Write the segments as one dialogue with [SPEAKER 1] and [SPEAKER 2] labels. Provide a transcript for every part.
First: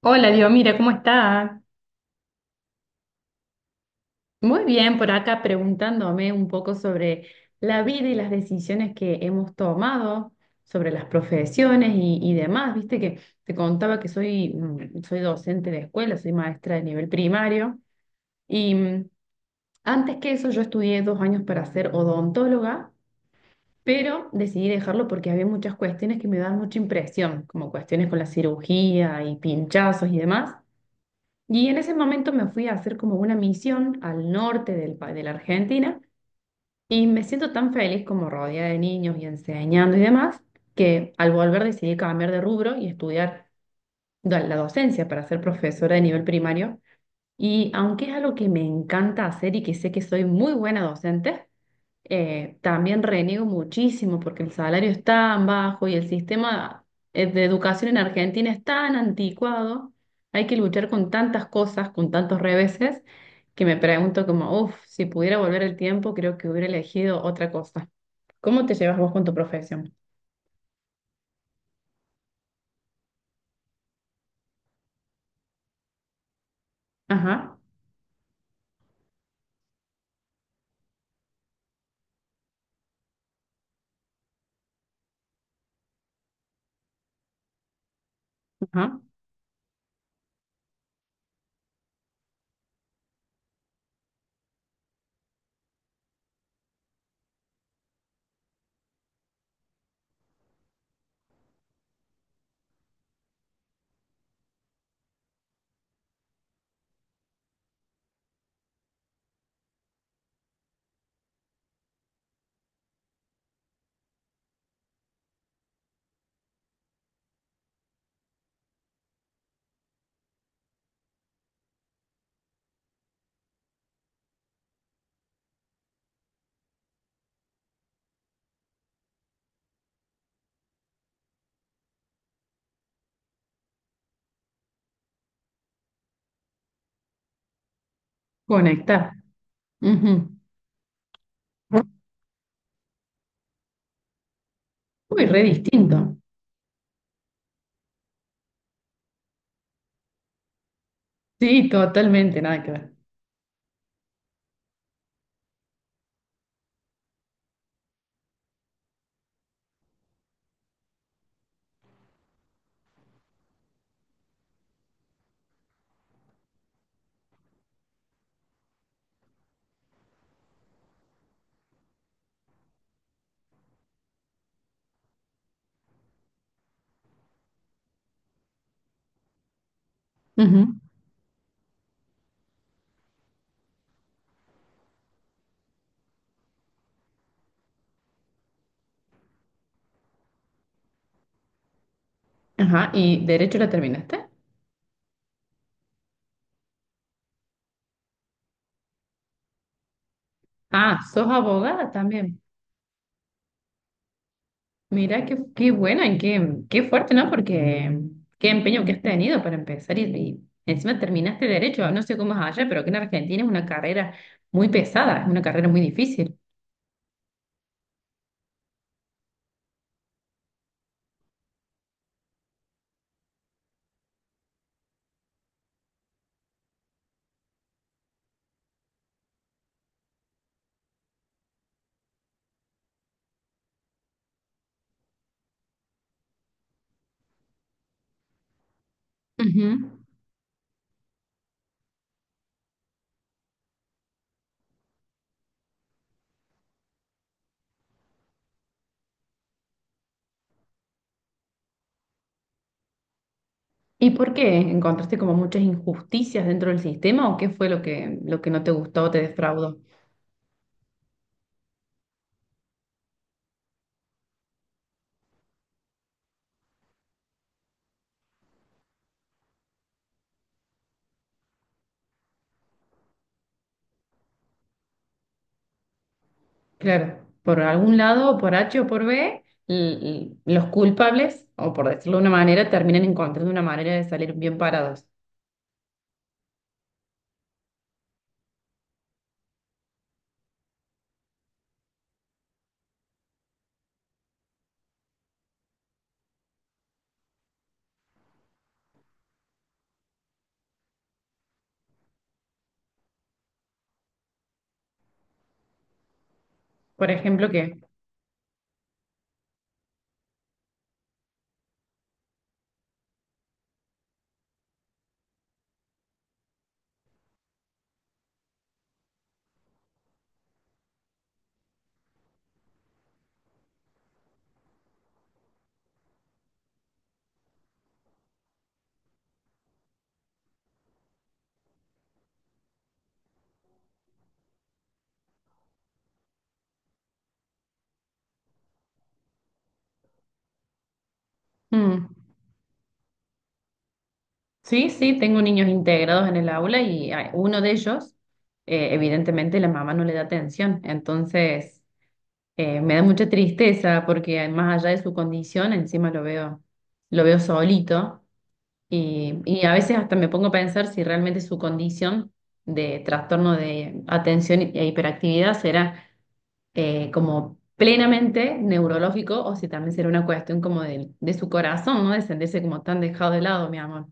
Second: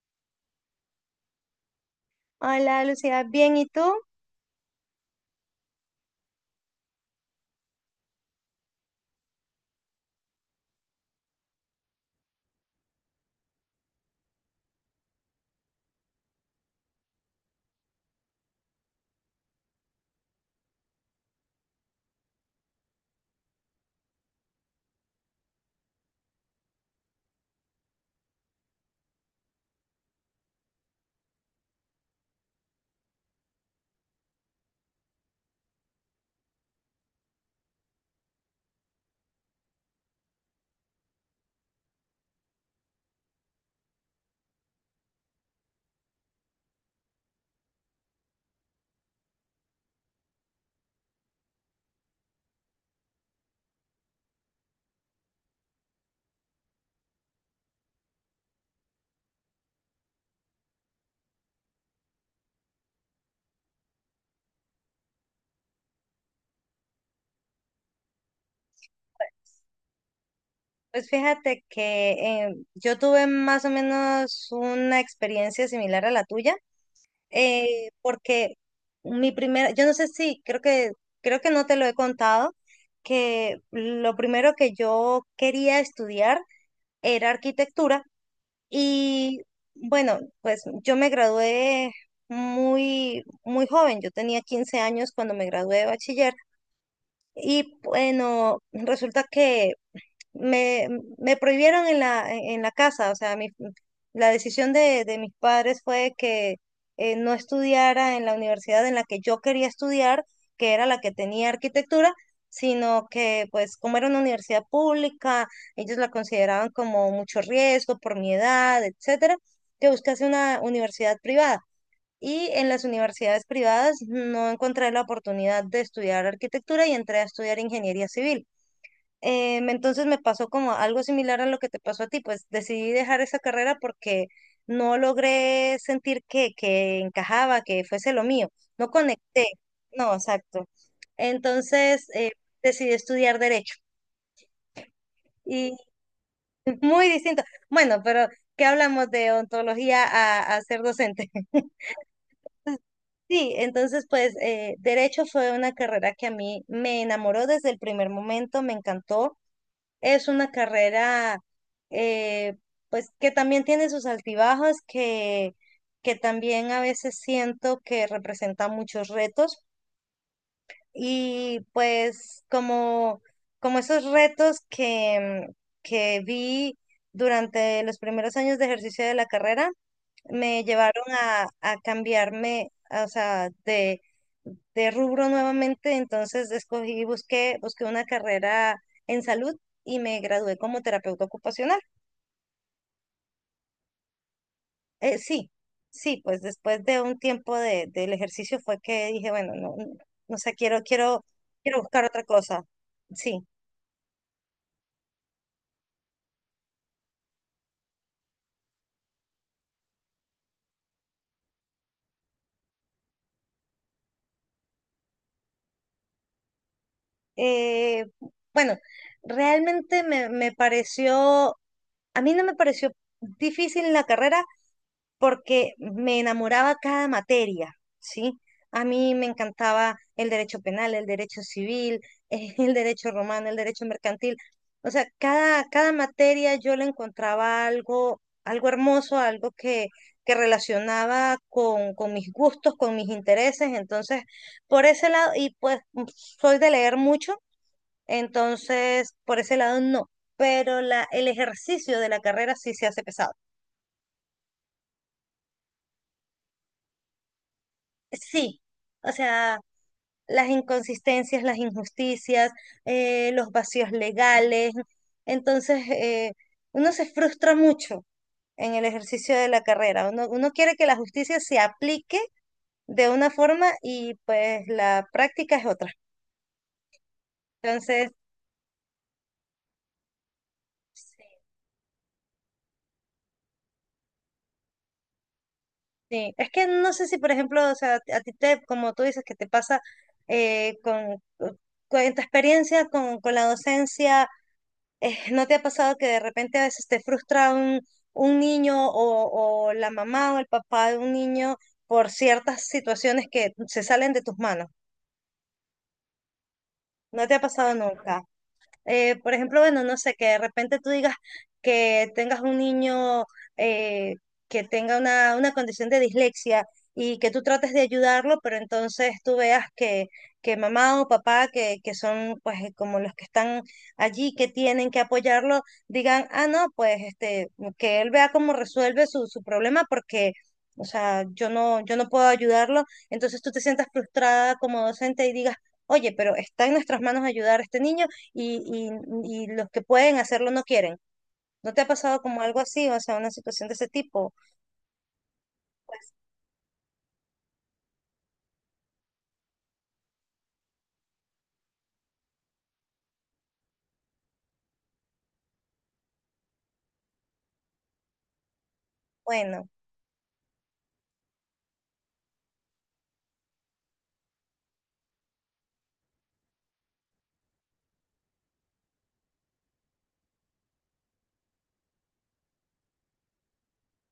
[SPEAKER 1] Hola, Dios, mira, ¿cómo está?
[SPEAKER 2] Hola Lucía, bien, ¿y tú?
[SPEAKER 1] Muy bien, por acá preguntándome un poco sobre la vida y las decisiones que hemos tomado, sobre las profesiones y demás. Viste que te contaba que soy docente de escuela, soy maestra de nivel primario y antes que eso yo estudié dos años para ser odontóloga, pero decidí dejarlo porque había muchas cuestiones que me daban mucha impresión, como cuestiones con la cirugía y pinchazos y demás. Y en ese momento me fui a hacer como una misión al norte de la Argentina y me siento tan feliz como rodeada de niños y enseñando y demás, que al volver decidí cambiar de rubro y estudiar la docencia para ser profesora de nivel primario. Y aunque es algo que me encanta hacer y que sé que soy muy buena docente, también reniego muchísimo porque el salario es tan bajo y el sistema de educación en Argentina es tan anticuado, hay que luchar con tantas cosas, con tantos reveses, que me pregunto como, uff, si pudiera volver el tiempo, creo que hubiera elegido otra cosa. ¿Cómo te llevas vos con tu profesión?
[SPEAKER 2] Pues fíjate que yo tuve más o menos una experiencia similar a la tuya,
[SPEAKER 1] Ajá,
[SPEAKER 2] porque mi primera, yo no sé si, creo que no te lo he contado, que lo primero que yo quería estudiar era arquitectura.
[SPEAKER 1] ajá.
[SPEAKER 2] Y bueno, pues yo me gradué muy, muy joven, yo tenía 15 años cuando me gradué de bachiller. Y bueno, resulta que me, me prohibieron en la casa, o sea, la decisión de mis padres fue que no estudiara en la universidad en la que yo quería estudiar, que era la que tenía arquitectura, sino que, pues como era una universidad pública, ellos la consideraban como mucho riesgo por mi edad, etcétera, que buscase una universidad privada. Y en las universidades privadas no encontré la oportunidad de estudiar arquitectura y entré a estudiar ingeniería civil. Entonces me pasó como algo similar a lo que te pasó a ti, pues decidí dejar esa carrera porque no logré sentir que encajaba, que fuese lo mío, no
[SPEAKER 1] Conectar.
[SPEAKER 2] conecté, no,
[SPEAKER 1] Ujú.
[SPEAKER 2] exacto. Entonces decidí estudiar derecho
[SPEAKER 1] Uy, re
[SPEAKER 2] y
[SPEAKER 1] distinto.
[SPEAKER 2] muy distinto. Bueno, pero ¿qué hablamos de ontología a ser docente?
[SPEAKER 1] Sí, totalmente, nada que ver.
[SPEAKER 2] Sí, entonces pues derecho fue una carrera que a mí me enamoró desde el primer momento, me encantó. Es una carrera, eh, pues que también tiene sus altibajos, que también a veces siento que representa muchos retos, y pues como, como esos retos que vi durante los primeros años de ejercicio de la carrera, me
[SPEAKER 1] Ujú.
[SPEAKER 2] llevaron a cambiarme, o sea, de rubro nuevamente. Entonces escogí, busqué una carrera en salud y me gradué como terapeuta ocupacional.
[SPEAKER 1] Ajá, ¿y derecho la terminaste?
[SPEAKER 2] Sí, sí, pues después de un tiempo de, del ejercicio fue que dije, bueno, no, no, no sé,
[SPEAKER 1] Ah, ¿sos
[SPEAKER 2] quiero
[SPEAKER 1] abogada
[SPEAKER 2] buscar otra
[SPEAKER 1] también?
[SPEAKER 2] cosa. Sí.
[SPEAKER 1] Mira, qué buena y qué fuerte, ¿no? Porque qué empeño que has tenido para empezar y encima terminaste derecho. No sé cómo es allá, pero que en Argentina es una carrera muy pesada, es una carrera muy difícil.
[SPEAKER 2] Eh, bueno, realmente me pareció, a mí no me pareció difícil la carrera, porque me enamoraba cada materia, ¿sí? A mí me encantaba el derecho penal, el derecho civil, el derecho romano, el derecho mercantil. O sea, cada materia yo le encontraba algo, algo hermoso, algo
[SPEAKER 1] Ujú.
[SPEAKER 2] que relacionaba con mis gustos, con mis intereses. Entonces, por ese lado, y pues soy de leer mucho, entonces por ese lado no. Pero el ejercicio de la carrera sí se hace pesado.
[SPEAKER 1] ¿Y por qué? ¿Encontraste como muchas injusticias dentro del sistema o qué fue lo que
[SPEAKER 2] Sí,
[SPEAKER 1] no te gustó o
[SPEAKER 2] o
[SPEAKER 1] te
[SPEAKER 2] sea,
[SPEAKER 1] defraudó?
[SPEAKER 2] las inconsistencias, las injusticias, los vacíos legales. Entonces, uno se frustra mucho en el ejercicio de la carrera. Uno quiere que la justicia se aplique de una forma y pues la práctica es otra.
[SPEAKER 1] Claro, por algún
[SPEAKER 2] Entonces,
[SPEAKER 1] lado, por H o por B, los culpables, o por decirlo de una manera, terminan encontrando una manera de salir bien parados.
[SPEAKER 2] sí, es que no sé si, por ejemplo, o sea, a ti te, como tú dices, que te pasa con tu experiencia con la docencia. ¿ ¿No te ha pasado que de repente a veces te frustra un niño o la mamá o el papá de un niño por ciertas situaciones que se salen de tus manos?
[SPEAKER 1] Por
[SPEAKER 2] ¿No te ha
[SPEAKER 1] ejemplo, ¿qué?
[SPEAKER 2] pasado nunca? Por ejemplo, bueno, no sé, que de repente tú digas que tengas un niño eh, que tenga una condición de dislexia y que tú trates de ayudarlo, pero entonces tú veas que mamá o papá, que son pues como los que están allí, que tienen que apoyarlo, digan, ah, no, pues este, que él vea cómo resuelve su, su problema porque... O sea, yo no, yo no puedo ayudarlo, entonces tú te sientas frustrada como docente y digas, oye, pero está en nuestras manos ayudar a este niño y, y los que pueden hacerlo no quieren. ¿No te ha pasado como algo así, o sea, una situación de ese tipo?
[SPEAKER 1] Sí, sí, tengo niños integrados en el aula y uno de ellos, evidentemente, la mamá no le da atención. Entonces, me da mucha tristeza porque más allá de su condición, encima lo veo solito y
[SPEAKER 2] Bueno.
[SPEAKER 1] a veces hasta me pongo a pensar si realmente su condición de trastorno de atención e hiperactividad será como plenamente neurológico o si también será una cuestión como de su corazón, ¿no? De sentirse como tan dejado de lado, mi amor.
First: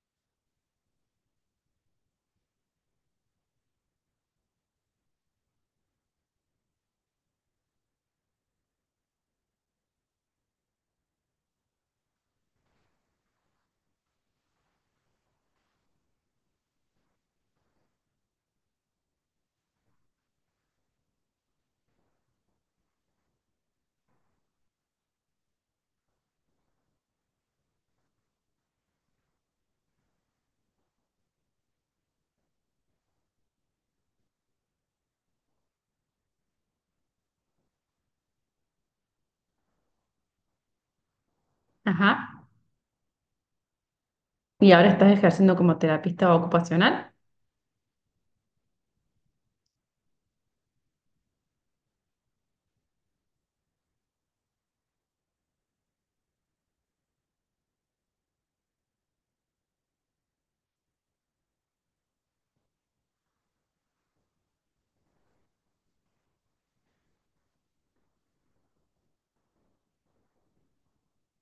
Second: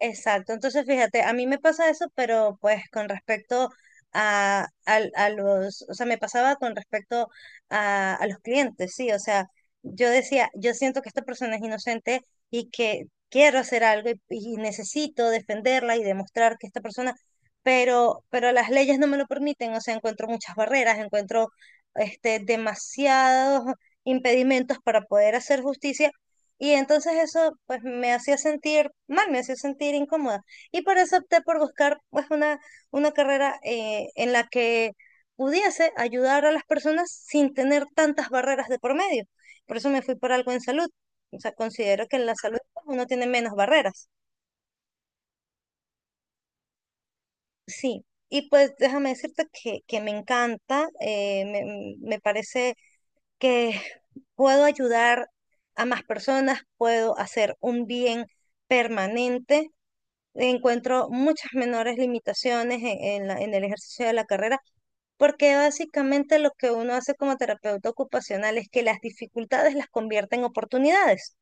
[SPEAKER 2] Exacto, entonces fíjate, a mí me pasa eso, pero pues con respecto a, al- a los, o sea, me pasaba con respecto a los clientes, sí, o sea, yo decía, yo siento que esta persona es inocente y que quiero hacer algo y necesito defenderla y demostrar que esta persona, pero las leyes no me lo permiten, o sea, encuentro muchas barreras, encuentro este, demasiados impedimentos para poder hacer justicia, y entonces eso pues me hacía sentir mal, me hacía sentir incómoda. Y por eso opté por buscar pues una carrera en la que pudiese ayudar a las personas sin tener tantas barreras de por medio. Por eso me fui por algo en salud. O sea, considero
[SPEAKER 1] Ajá.
[SPEAKER 2] que en la salud pues uno tiene menos barreras.
[SPEAKER 1] ¿Y ahora estás ejerciendo como terapista ocupacional?
[SPEAKER 2] Sí. Y pues déjame decirte que me encanta, me parece que puedo ayudar a más personas, puedo hacer un bien permanente, encuentro muchas menores limitaciones en el ejercicio de la carrera, porque básicamente lo que uno hace como terapeuta ocupacional es que las dificultades las convierte en oportunidades.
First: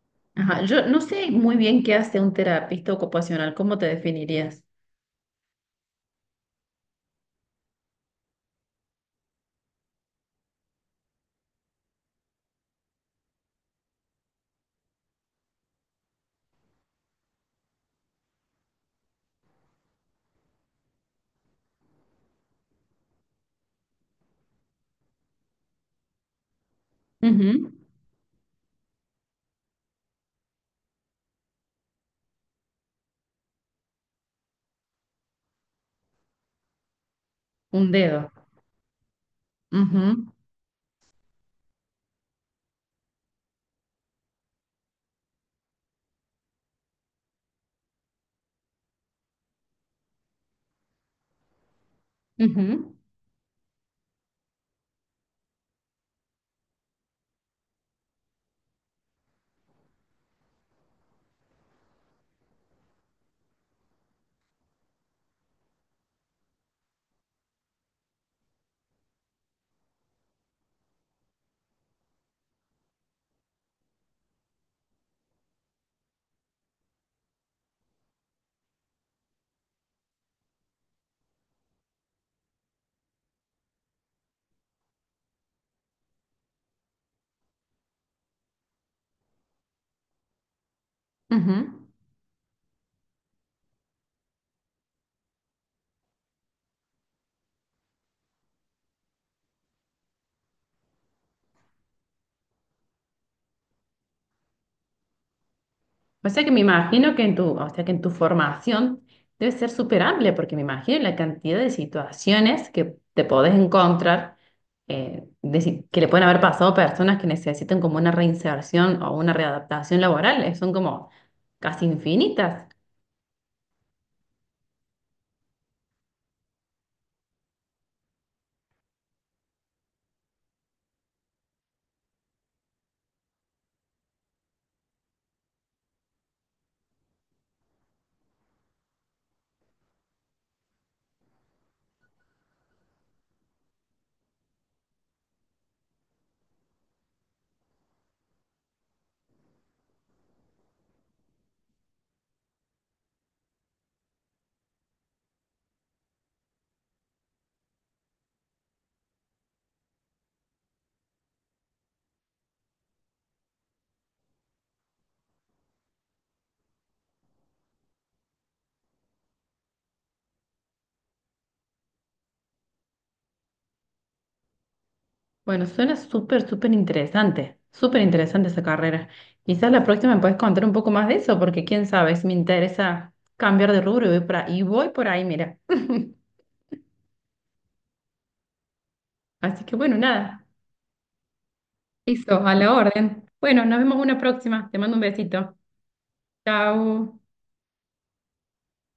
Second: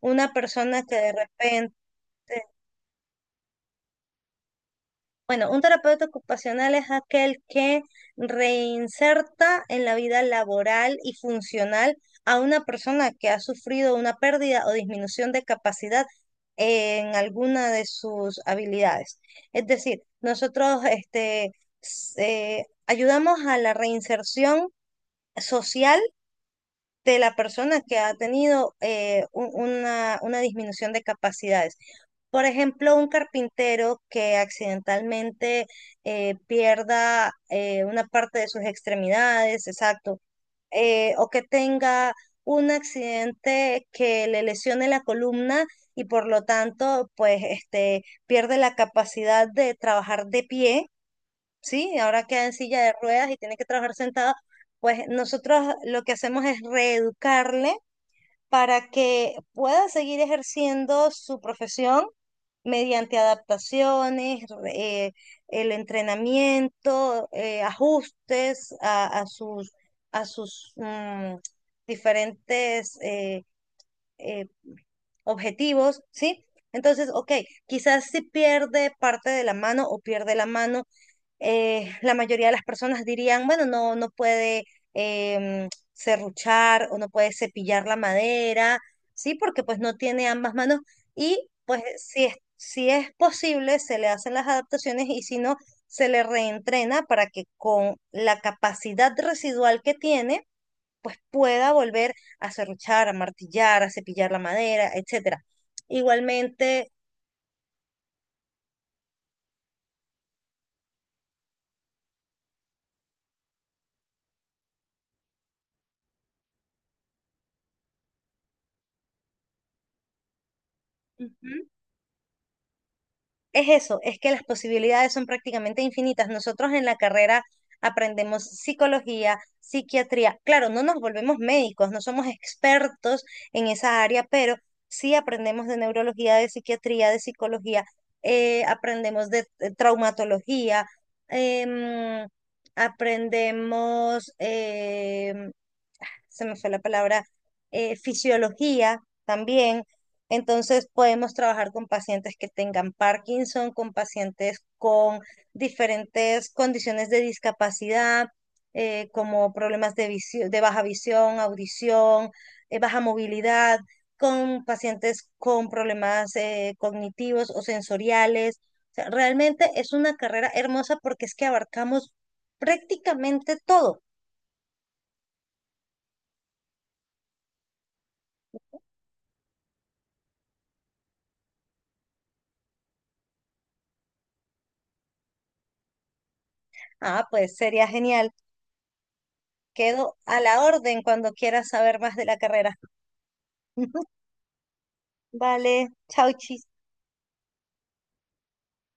[SPEAKER 2] Una
[SPEAKER 1] Ajá,
[SPEAKER 2] persona
[SPEAKER 1] yo
[SPEAKER 2] que
[SPEAKER 1] no
[SPEAKER 2] de
[SPEAKER 1] sé muy
[SPEAKER 2] repente...
[SPEAKER 1] bien qué hace un terapista ocupacional, ¿cómo te definirías?
[SPEAKER 2] Bueno, un terapeuta ocupacional es aquel que reinserta en la vida laboral y funcional a una persona que ha sufrido una pérdida o disminución de capacidad en alguna de sus habilidades. Es decir, nosotros este, ayudamos a la reinserción social de la
[SPEAKER 1] Ujú.
[SPEAKER 2] persona que ha tenido una disminución de capacidades. Por ejemplo, un carpintero que accidentalmente pierda
[SPEAKER 1] Un
[SPEAKER 2] una
[SPEAKER 1] dedo.
[SPEAKER 2] parte de sus extremidades, exacto,
[SPEAKER 1] Ujú,
[SPEAKER 2] o que tenga un accidente que le lesione la columna y por lo tanto, pues, este, pierde la capacidad de trabajar de pie. Sí, ahora queda en silla de
[SPEAKER 1] ujú,
[SPEAKER 2] ruedas y tiene que trabajar sentada, pues nosotros lo que hacemos es reeducarle para que pueda seguir ejerciendo su profesión mediante adaptaciones, el entrenamiento, ajustes a sus diferentes eh, objetivos, ¿sí? Entonces, ok, quizás si pierde parte de la mano o pierde la mano, la mayoría de las personas dirían, bueno, no, no puede serruchar o no puede cepillar la madera, ¿sí? Porque pues no tiene ambas manos, y
[SPEAKER 1] ujú.
[SPEAKER 2] pues si es, si es posible se le hacen las adaptaciones, y si no, se le reentrena para que con la capacidad residual que tiene, pues pueda volver a serruchar, a martillar, a cepillar la madera, etcétera.
[SPEAKER 1] O sea que me
[SPEAKER 2] Igualmente,
[SPEAKER 1] imagino que en tu, o sea que en tu formación debe ser súper amplia, porque me imagino la cantidad de situaciones que te podés encontrar, de si- que le pueden haber pasado a personas que necesitan como una reinserción o una readaptación laboral, son como
[SPEAKER 2] ujú.
[SPEAKER 1] casi infinitas.
[SPEAKER 2] Es eso, es que las posibilidades son prácticamente infinitas. Nosotros en la carrera aprendemos psicología, psiquiatría. Claro, no nos volvemos médicos, no somos expertos en esa área, pero sí aprendemos de neurología, de psiquiatría, de psicología, aprendemos de traumatología, em, aprendemos se me fue la palabra, fisiología también. Entonces podemos trabajar con pacientes que tengan Parkinson, con pacientes con diferentes condiciones de discapacidad, como problemas de de baja visión, audición, baja movilidad, con pacientes con problemas cognitivos o sensoriales. O sea, realmente es una carrera hermosa porque es que abarcamos prácticamente todo.
[SPEAKER 1] Bueno, suena súper, súper interesante esa carrera. Quizás la próxima me puedes contar un poco más de eso, porque quién sabe, si me interesa cambiar de rubro y voy por ahí, y voy por ahí, mira.
[SPEAKER 2] Ah, pues sería genial.
[SPEAKER 1] Así que bueno,
[SPEAKER 2] Quedo a
[SPEAKER 1] nada,
[SPEAKER 2] la orden cuando quieras saber más de la
[SPEAKER 1] eso, a la
[SPEAKER 2] carrera.
[SPEAKER 1] orden. Bueno, nos vemos una próxima. Te mando un besito.
[SPEAKER 2] Vale, chau, chis.
[SPEAKER 1] Chao.